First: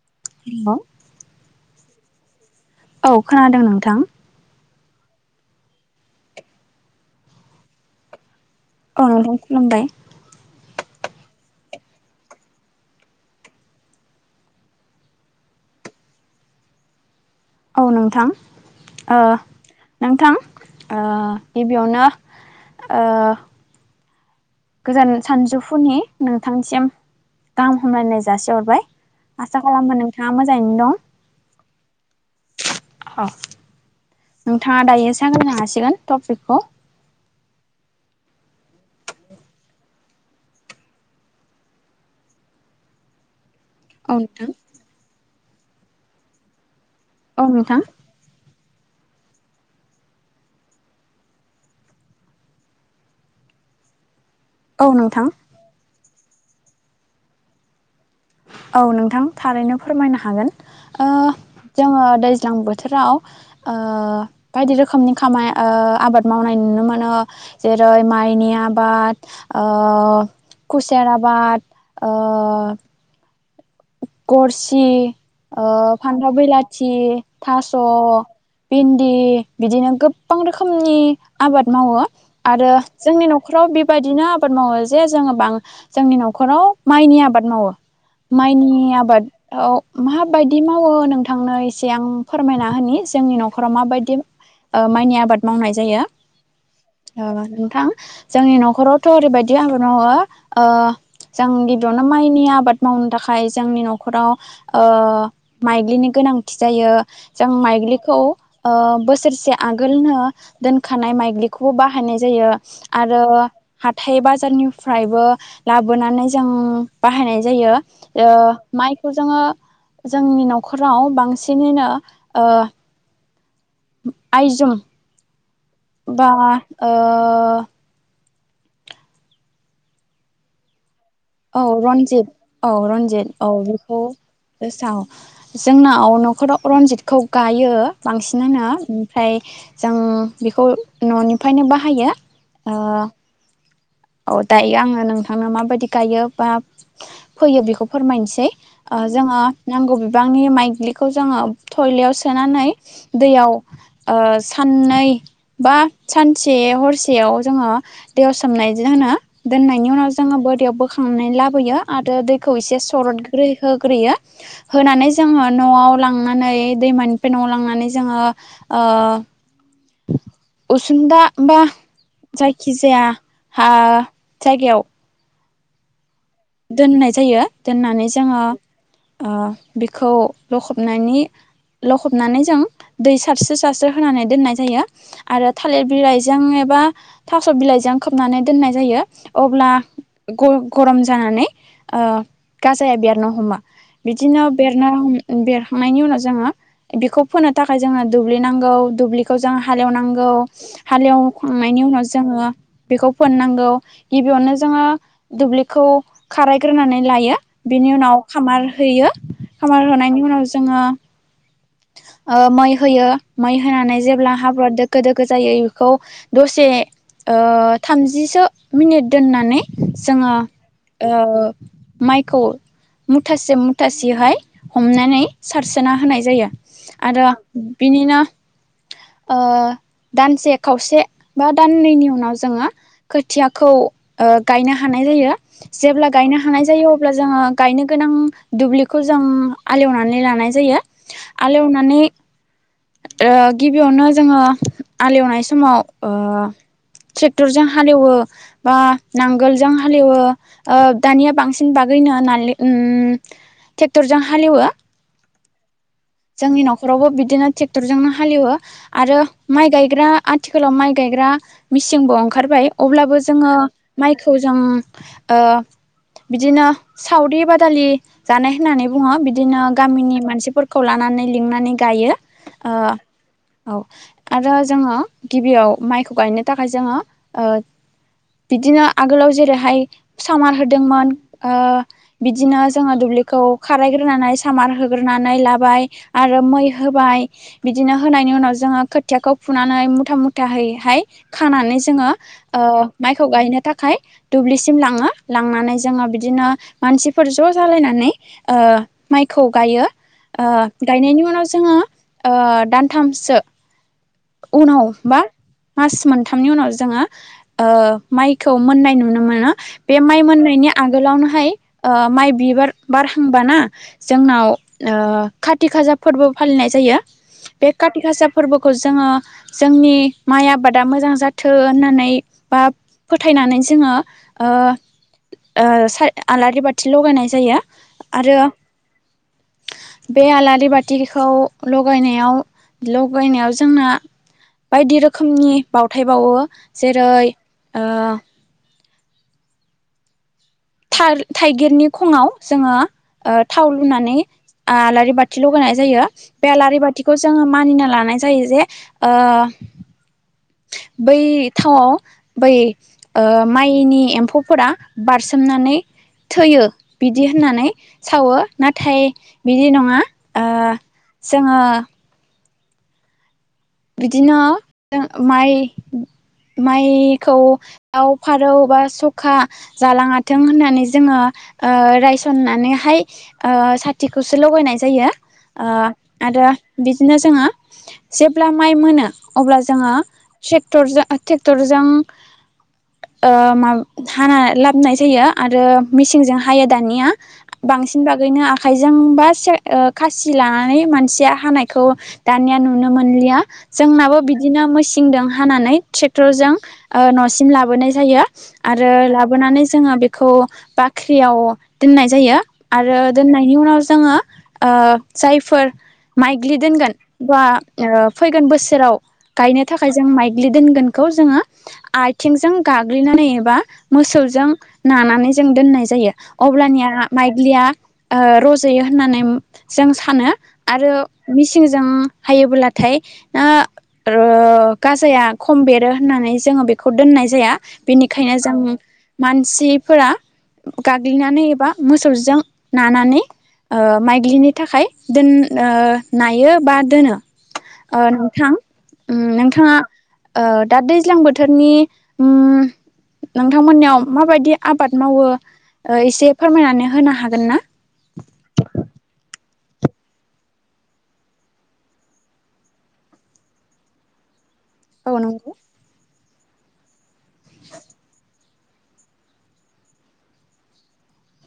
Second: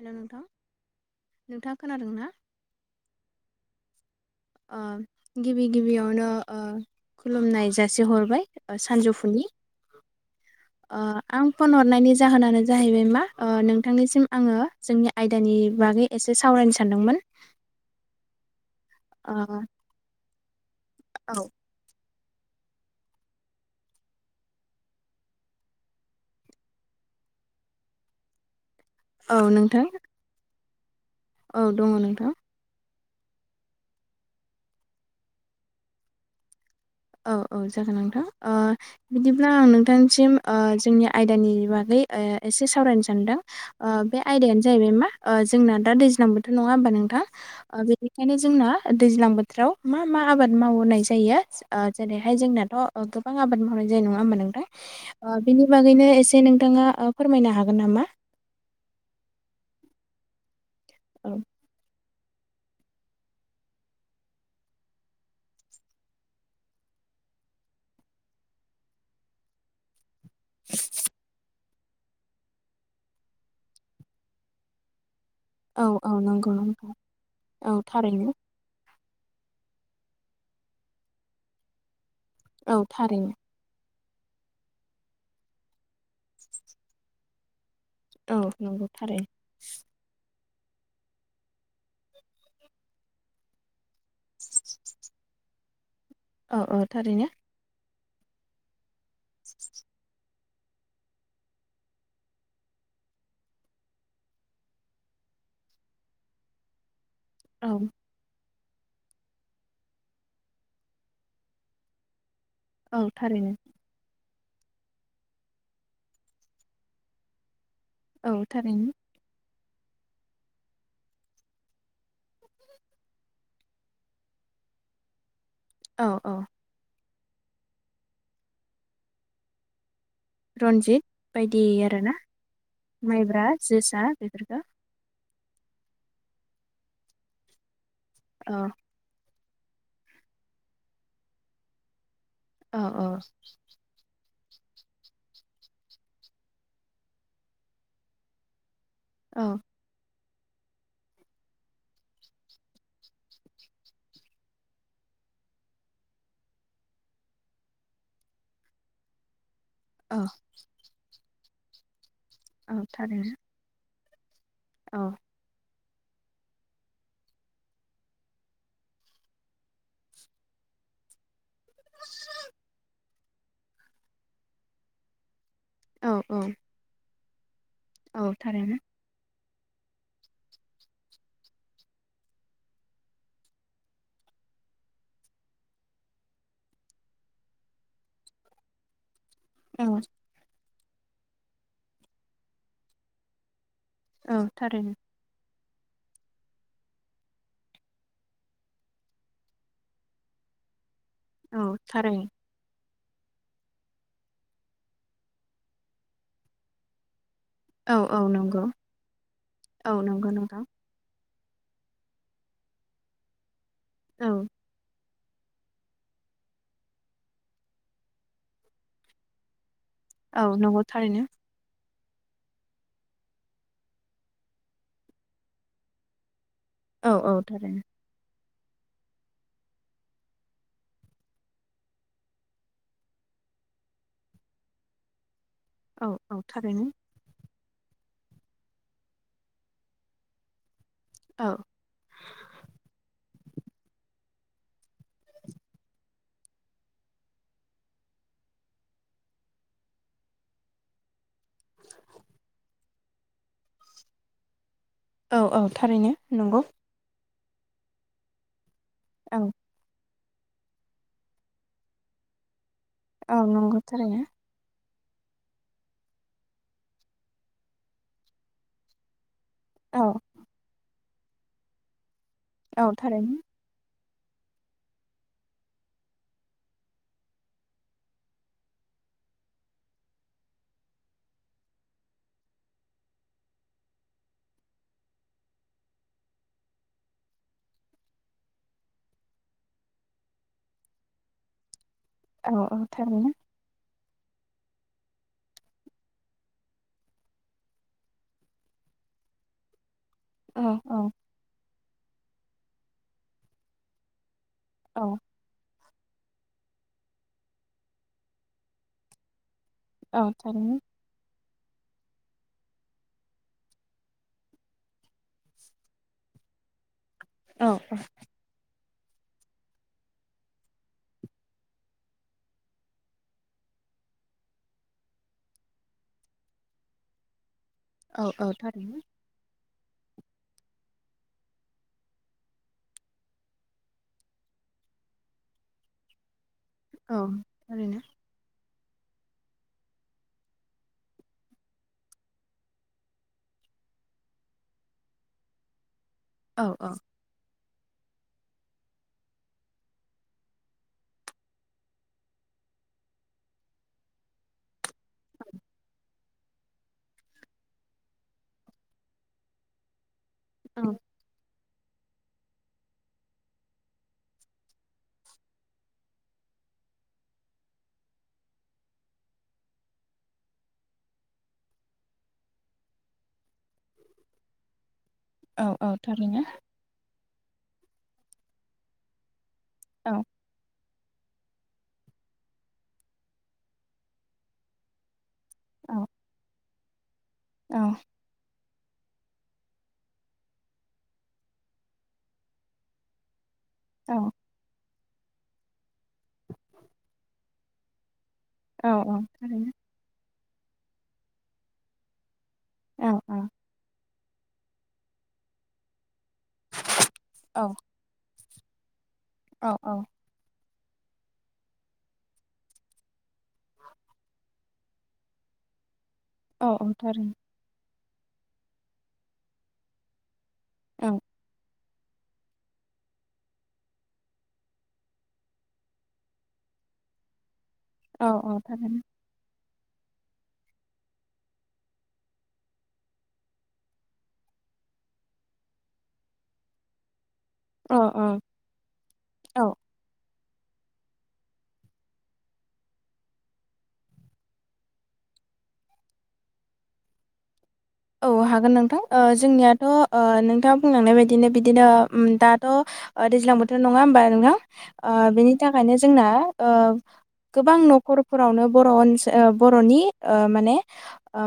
hello नोंथां hello नोंथाङा खोनादों ना औ खोनादों नोंथां ओ गिबि गिबियावनो ओ खुलुमनाय जासिहरबाय अह नोंथां सानजौफुनि खुलुमबाय ओ आं फन हरनायनि जाहोनानो जाहैबाय मा ओ नोंथांनिसिम आङो जोंनि आयदानि बागै एसे सावरायनो सानदोंमोन औ नोंथां ओ नोंथां ओ औ गिबियावनो ओ गोजोन सानजौफुनि नोंथांनिसिम गाहाम हामलायनाय जासिहरबाय औ आसा नोंथां खालामो नोंथाङा मोजाङैनो दं औ दङ नोंथां औ नोंथाङा दायो सावरायनो हासिगोन टपिकखौ औ औ जागोन नोंथां ओ बिदिब्ला आं नोंथांसिम जोंनि आयदानि बागै ओ एसे सावरायनो सानदों ओ औ बे नोंथां आयदायानो जाहैबाय मा जोंना दा दैज्लां बोथोर नङा नङा होमबा नोंथां औ नोंथां ओ बेनिखायनो जोंना दैज्लां बोथोराव मा मा आबाद मावनाय जायो ओ जेरैहाय जोंनाथ' गोबां आबाद मावनाय जानाय नङा होनबा नोंथां औ नोंथां ओ बिनि बागैनो एसे से नोंथाङा फोरमायनो हागोन नामा औ नोंथां थारैनो फोरमायनो हागोन ओ औ जोङो दैज्लां बोथोराव ओ बायदि रोखोमनि खामानि आबाद मावनाय नुनो मोनो जेरै माइनि आबाद ओ खुसेर आबाद ओ गरसि ओ औ औ फान्थाव नंगौ नंगौ बिलाथि थास' औ बि थारैनो बिनदि बिदिनो गोबां रोखोमनि आबाद मावो आरो औ जोंनि थारैनो न'खराव बे बेबायदिनो आबाद मावो जे जोङो बां जोंनि न'खराव माइनि आबाद मावो औ नंगौ माइनि थारैनो आबादाव मा मा बायदि मावो नोंथांनो एसे आं फोरमायना होनि जोंनि न'राव मा बायदि दि माइनि आबाद मावनाय जायो औ औ ओ थारैनो नोंथां जोंनि न'खरावथ' ओरैबायदि आबाद मावो ओ जों गिबिआवनो माइनि आबाद मावनो थाखाय जोंनि न'खराव ओ माइग्लिनि गोनांथि जायो जों औ माइग्लिखौ ओ बोसोरसे आगोलनो दोनखानाय माइग्लिखौबो बाहायनाय जायो औ आरो थारैनो हाथायबा फोरनिफ्रायबो लाबोनानै जों बाहायनाय जायो ओ औ थारैनो माइखौ जोङो जोंनि न'खराव बांसिनैनो ओ आयजोम औ बा औ ओ रन्जित बायदि औ आरोना रनजित औ रनजित माइब्रा औ बेखौ जोसा बेफोरखौ गोसाव जोंनाव न'खराव रनजितखौ गायो औ बांसिनानो ओमफ्राय जों बेखौ न'निफ्रायनो बाहायो ओ औ औ औ दायो आङो नोंथांनो माबायदि गायो बा फोयो बेखौ फोरमायनोसै ओ जोङो औ नांगौ बि बांनि माइग्लिखौ जोङो थयलायाव सोनानै दैयाव ओ साननै बा सानसे हरसेयाव जोङो दैयाव सोमनाय दिनो होना दोननायनि उनाव औ जोङो बोरियाव बोखांनानै लाबोयो आर रो दैखौ औ एसे सरद थारैनो ग्रैहै ग्रोहोयो औ होनानै जों न'आव लांनानै दैमानिफ्राय नवाव लांनानै जोङो ओ उसुनदा बा जायखिजाया हा जायगायाव औ औ दोननाय जायो दोननानै औ जोङो थारैनो ओ बेखौ लखबनायनि लखबनानै जों दै सारस्रो सारस्रो होनानै दोननाय जायो आरो थालिर बिलाइजों एब बा थास' बिलाइजों खोबनानै दोननाय जायो अब्ला औ ग गरम जानानै गाजाया बेरनो हमो बिदिनो औ बेरना थारैनो हम बेर खांनायनि उनाव जोङो बेखौ फोनो थाखाय जोङो दुब्लि नांगौ दुब्लिखौ जों हालेवनांगौ औ हालेवखांनायनि उनाव थारैनो जोङो बेखौ फोनांगौ गिबियावनो जोङो दुब्लिखौ खारायग्रोनानै लायो बिनि औ औ उनाव नंगौ खामार होयो खामार औ होनायनि नंगौ उनाव नोंथां जोङो ओ मै होयो मै होनानै जेब्ला औ हाब्रुवा दोखो दो गोजायै बेखौ दसे ओ थामजिसो मिनिट दोननानै जोङो औ नंगौ ओ थारैनो माइखौ मुथासे मुथासेहाय हमनानै सारसोना होनाय जायो औ आरो औ थारैनो बिनिनो ओ दानसे खावसे बा दाननैनि उनाव जोङो खोथियाखौ ओ गायनो हानाय जायो औ जेब्ला गायनो औ हानाय थारैनो जायो अब्ला जोङो गायनो गोनां दुब्लिखौ जों आलेवनानै लानाय जायो औ आलेवनानै ओ गिबियावनो जोङो आलेवनाय समाव ट्रेक्टरजों हालेवो बा नांगोलजों हालेवो ओ दानिया बांसिन बार [unintelligible] उम ट्रेक्टरजों हालेवो औ औ थारैनो नंगौ जोंनि न'खरावबो बिदिनो ट्रेक्टरजोंनो हालेवो आरो औ माइ गायग्रा आथिखालाव माइ गायग्रा मेचिनबो ओंखारबाय अब्लाबो औ जोङो नंगौ थारैनो माइखौ जों ओ बिदिनो सावदि बादालि जानाय होननानै बुङो बिदि दिनो औ गामिनि मानसिफोरखौ लानानै लिंनानै गायो ओ औ थारैनो औ आरो जोङो गिबियाव माइखौ गायनो थाखाय जोङो ओ बिदिनो आगोलाव जेरैहाय सामार होदोंमोन ओ बिदिनो जोंङो दु ब्लिखौ खारायग्रोनानै सामार होग्रोनानै ला बाय आरो मै होबाय बिदिनो होनायनि उनाव जोङो खोथियाखौ फुनानै मुथा मुथाहाय नै हाय खानानै जोङो औ औ ओ माइखौ थारैनो गायनो थाखाय दुब्लिसिम लाङो लांनानै जोङो बिदिनो मानसिफोर ज' जालायनानै ओ माइ बिखौ गायो ओ औ औ गनायनि उनाव जोङो दानथामसो उनाव औ बा मास मोनथामनि उनाव जोङो ओ माइखौ मोननाय नुनो मोनो बे माइ औ मोननायनि थारैनो आगोलावनोहाय ओ माइ बिबार बारहांबाना जोंनाव ओ खाथि खाजा फोरबो फालिनाय जायो औ बे काति गासा फोरबोखौ जों जोङो जोंनि माइ आबादा मोजां जाथो होननानै बा फोथायनानै जोङो आलारि बाथि लगायनाय जायो औ आरो औ थारैनो बे आलारि बाथिखौ लगायनायाव लगायनायाव जोंना बायदि रोखोमनि बावथाय बावो औ जेरै थारैनो थाइगिरनि खङाव जोङो थाव लुनानै आलारि बाथिल' होनाय जायो बे औ आलारि औ बाथिखौ जोङो मानिना लानाय जायो जे [inaudible] बै थावआव बै माइनि एम्फौफोरा बारसोमनानै थैयो बिदि होननानै सावो नाथाय बिदि नङा औ जोङो बिदिनो जों माइ माइखौ दाव फारौ बा सखा जालाङाथों होननानै जोङो रायसननानैहाय साथिखौसो लगायनाय जायो औ औ थारैनो आरो बिदिनो जोङो जेब्ला माइ मोनो अब्ला जोङो औ ट्रेक्टरजों ट्रेक्टरजों हाना लाबोनाय जायो आरो औ मिसिंजों हायो दानिया औ बांसिन बागैनो आखाइजोंबा ओ खासि लानानै मानसिया हानायखौ दानिया नुनो मोनो लिया जोंनाबो औ बिदिनो [unintelligible] हानानै ट्रेक्टरजों ओ न'सिम लाबोनाय जायो औ आरो औ लाबोनानै थारैनो जोङो बेखौ बाख्रियाव दोननाय जायो आरो औ औ दोननायनि उनाव जोङो जायफोर माइग्लि दोनगोन बा औ ओ फैगोन बोसोराव गायनो औ थाखाय औ जों माइग्लि दोनगोन बे खौ जोङो आथिंजों गाग्लिनानै एबा मोसौजों नानानै जों दोननाय जायो औ अब्लानिया औ थारैनो माइग्लिया ओ रज'यो होननानै जों सानो आरो औ मिसिंजों हायोब्ला नाथाय ओ गाजाया खम बेरो होननानै जोङो बेखौ दोननाय जाया औ बेनिखायनो जों औ थारैनो मानसिफोरा गाग्लिनानै एबा मोसौजों नानानै ओ माइग्लिनि थाखाय दोन नायो बा दोनो औ ओ औ नोंथां औ नोंथाङा ओ दा दैज्लां बोथोरनि उम नोंथांमोननियाव माबायदि आबाद मावो एसे फोरमायनानै होनो हागोन ना दाथ' नोंथाङा बुंलांनाय बायदिनो बिदिनो दाथ' दैज्लां बोथोर नङा होमबा नोंथां औ नंगौ बेनि थाखायनो जोंना गोबां न'खर फोरावनो बर' ओनसोल बर'नि माने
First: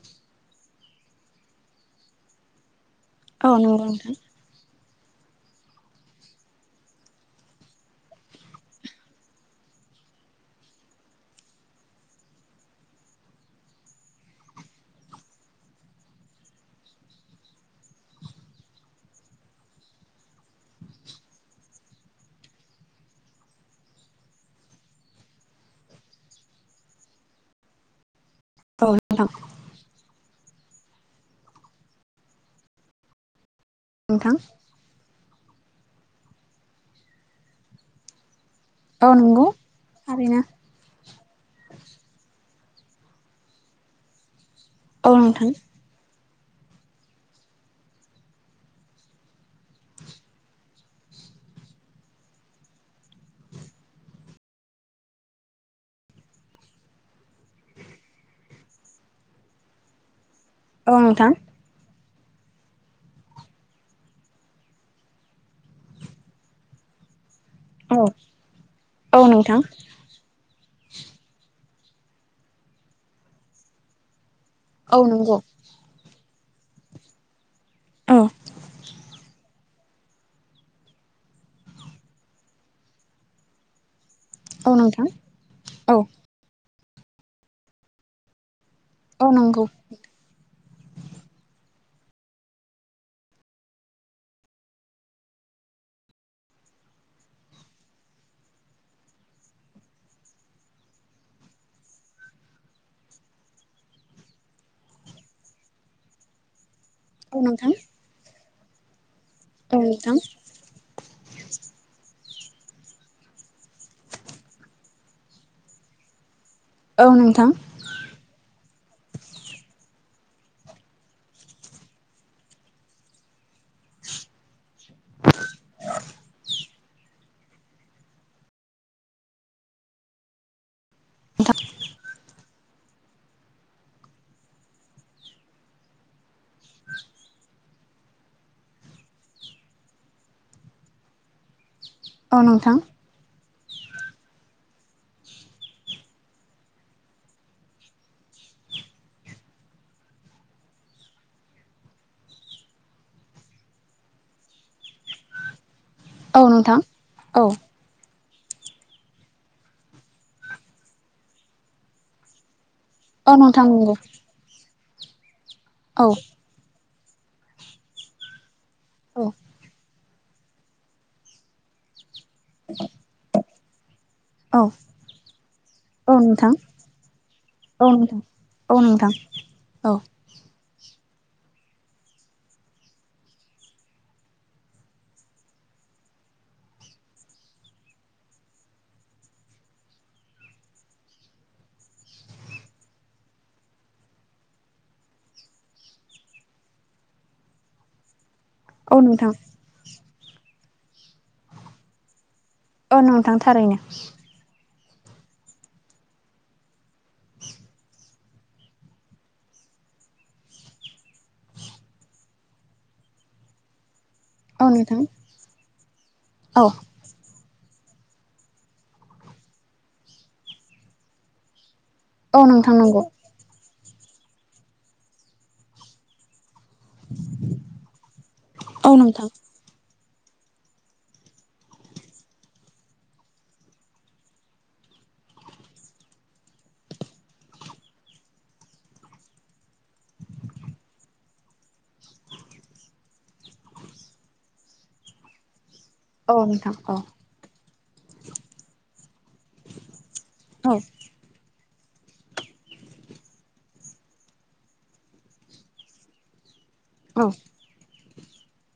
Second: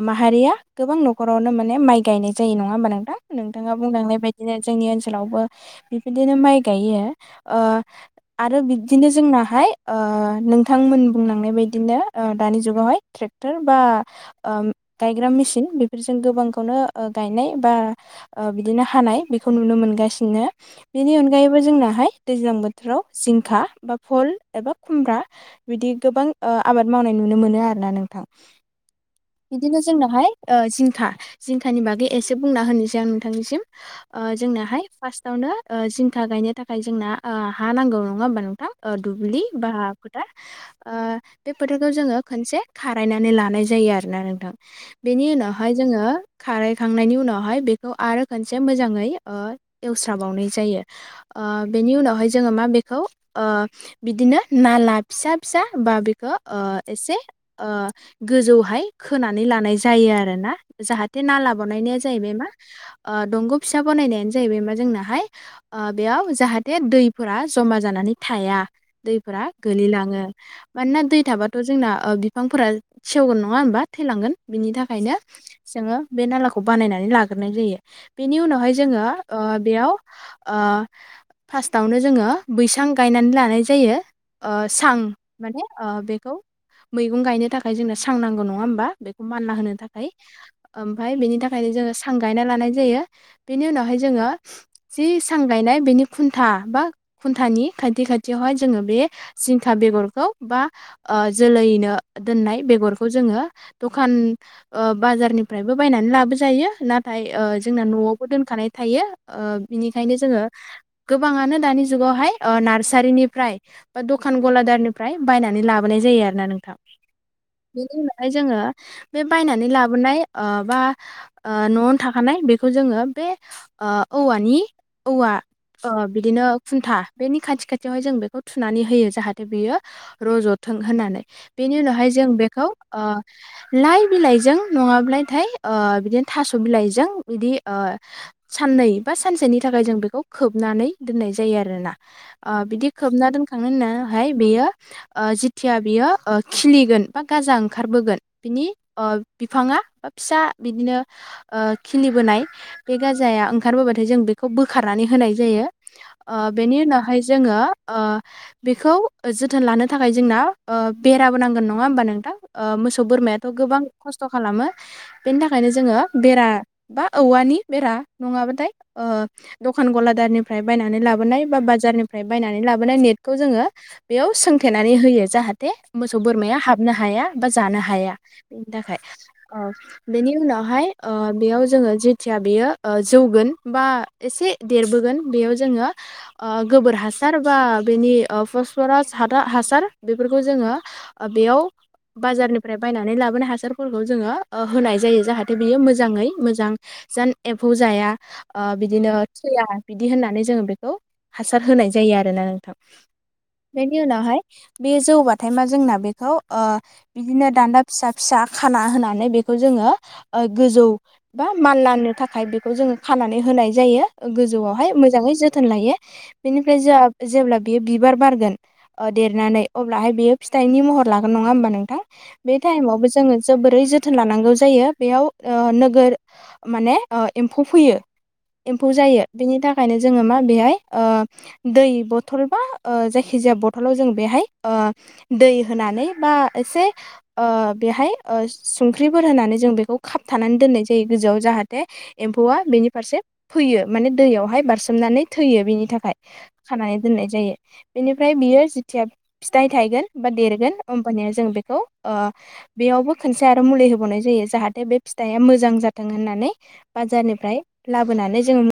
माहारिया गोबां नखर न'खरावनो माने माइ गायनाय जायो नङा होमबा नोंथां औ नोंथाङा नंगौ बुंलांनाय बायदिनो जोंनि ओनसोलावबो बिबायदिनो माइ गायो आरो बिबदिनो जोंनाहाय नोंथांमोन बुंलांनाय बायदिनो दानि जुगावहाय ट्रेक्टर बा गायग्रा मेसिन फोरजों गोबांखौनो ओ गायनाय बा ओ बिदिनो हानाय बेखौ नुनो मोनगासिनो बेनि अनगायैबो जोंनाहाय दैज्लां बोथोराव जिंखा बा फल एबा खुमब्रा बिदि गोबां ओ आबाद मावनाय नुनो मोनो आरोना नोंथां बिदिनो जोंनावहाय ओ जिंखा जिंखानि बागै एसे बुंना होनोसै आं नोंथांनिसिम ओ नोंथां जोंनाहाय फार्स्ट थावनो ओ जिंखा गायनो थाखाय जोंना ओ हा नांगौ नङा होमबा नों था ओ औ नोंथां औ दुब्लि नंगौ बा फोथार थारैनो ओ बे फोथरखौ जोङो खनसे खारायनानै लानाय जायो आरोना नोंथां औ बेनि नोंथां उनावहाय जोङो खारायखांनायनि उनावहाय बेखौ आरो खोनसे ओ मोजाङै एवस्राबावनाय जायो ओ बेनि उनावहाय जोङो मा बेखौ ओ बिदिनो नाला फिसा फिसा बा बेखौ ओ एसे ओ गोजौहाय खानै लानाय जा जायो आरोना औ जाहाथे नोंथां नाला बनायनाया जाहैबाय मा ओ दंग फिसा बनायनायानो जाहैबाय मा जोनाहाय जाहाथे दै फोरा जमा औ जानानै थाया औ दैफोरा नोंथां गोलैलाङो मानोना दै थाबा थ' जोंना ओ बिफांफोरा सेवगोन नङा होनबा थैलांगोन बिनि औ थाखायनो नंगौ जोङो बे नालाखौ बानायनानै लाग्रोनाय जायो औ बेनि उनावहाय जोङो ओ बेयाव ओ फार्स्टआवनो जोङो बैसां गायनानै लानाय जायो ओ औ सां नोंथां माने औ बेखौ मैगं गायनो थाखाय जोंनो सां नांगौ नङा होमबा बेखौ औ मानला नंगौ होनो थाखाय ओमफ्राय बेनि थाखायनो जोङो सां गायना लानाय जायो बेनि उनावहाय जोङो जि सां गायना नाय बेनि खुन्था बा खुन्थानि खाथि खाथियावहाय जोङो बे जिंखा बेगरखौ बा ओ जोलैनो दोननाय बेगरखौ जोङो दखान ओ बाजारनिफ्रायबो बायनानै लाबोजायो नाथाय औ ओ नोंथां जोंना न'आवबो दोनखानाय थायो ओ बिनिखायनो जोङो गोबाङानो दानि जुगावहाय ओ नार्सारिनिफ्राय बा दखान गलादारनिफ्राय बायनानै लाबोनाय जायो आरोना नों थां औ नोंथां औ नोंथां बेनि उनावहाय जोङो बे बायनानै लाबोनाय ओ बा न'आवनो थाखानाय बेखौ जोङो बे ओ औवानि औवा ओ बिदिनो खुन्था बेनि खाथि खाथियावहाय जों बेखौ थुनानै होयो जाहाथे बियो रज' थों होननानै बेनि उनावहाय जों बेखौ ओ लाइ बिलाइजों नङाब्लाथाय ओ बिदिनो थास' बिलाइजों बिदि साननै बा सानसेनि थाखाय जों बेखौ खोबनानै दोननाय जायो आरोना औ ओ नोंथां बिदि खोबना दोन थांनो होननाहाय बेयो जिथिया बियो खिलिगोन बा गाजा ओंखारबोगोन बिनि ओ बिफाङा बा फिसा बिदिनो ओ खिलिबोनाय बे गाजा नाया ओंखारबोबाथाय जों बेखौ बोखारनानै होनाय जायो ओ औ बेनि नोंथां उनावहाय औ जोङो ओ बेखौ जोथोन लानो थाखाय जोंना ओ बेराबो नांगोन नङा होमबा नोंथां ओ मोस सौ औ बोरमायाथ' नोंथां गोबां नंगौ खस्थ' खालामो बेनि थाखायनो जोङो औ बेरा बा औवानि बेरा नङाबाथाय औ दखान गला दारनिफ्राय बायनानै लाबोनाय बा बाजारनिफ्राय बायनानै लाबोनाय नेटखौ जोङो बेयाव औ सोंथेनानै होयो जाहाथे औ मोसौ नोंथां बोरमाया हाबनो हाया बा जानो औ हा हाया नोंथां बेनि औ थाखाय नोंथां औ बेनि उनावहाय ओ बेयाव जोङो जेथिया बेयो जौगोन बा एसे देरबोगोन बेयाव जोङो ओ गोबोर हासार बा बेनि फसफरास ह हासार बेफोरखौ जोङो बेयाव बाजारनि फ्राय बायनानै लाबोनाय हासारफोरखौ जोङो ओ होनाय जायो जाहाथे बियो मोजाङै मोजां जान ए फौ जाया औ बिदिनो नोंथां थोया बिदि होननानै जोङो बेखौ हासार होनाय जायो आरोना नों थां औ नोंथां थारैनो बेनि उनावहाय बे जौबाथायमा जोंना बेखौ ओ बिदिनो दान्दा फिसा फिसा खाना होनानै बेखौ जोङो गोजौ बा मानलनो थाखाय बेखौ जोङो खानानै होनाय जायो औ गोजौआवहाय नोंथां मोजाङै जोथोन लायो औ बेनिफ्राय ज जेब्ला बेयो बिबार बारगोन ओ देरनानै अब्लाहाय बेयो फिथाइनि महर लागोन नङा होमबा नोंथां औ बे नोंथां नंगौ टाइमावबो जोङो जोबोरै जोथोन लानांगौ जायो बेयाव नोगोर माने ओ एम्फौ फैयो एम्फौ औ जायो नोंथां बेनि थाखायनो जोङो मा बेहाय ओ दै बथल बा जायखिजाया बथलाव जों बेहाय दै होनानै बा एसे ओ बेहाय ओ संख्रिफोर होनानै जों बेखौ खाबथानानै दोननाय जायो गोजौआव जाहाथे एम्फौआ बेनि फारसे फैयो माने दैयावहाय बारसोमनानै थैयो बिनि थाखाय औ नोंथां खानानै औ दोननाय जायो बेनिफ्राय बियो जेथिया फिथाइ थायगोन बा औ देरगोन होमबानिया जों बेखौ ओ बेयावबो खनसे आरो मुलि होबावनाय जायो जाहाथे बे फिथाइया मोजां जाथों होननानै औ बाजारनिफ्राय लाबोनानै जोङो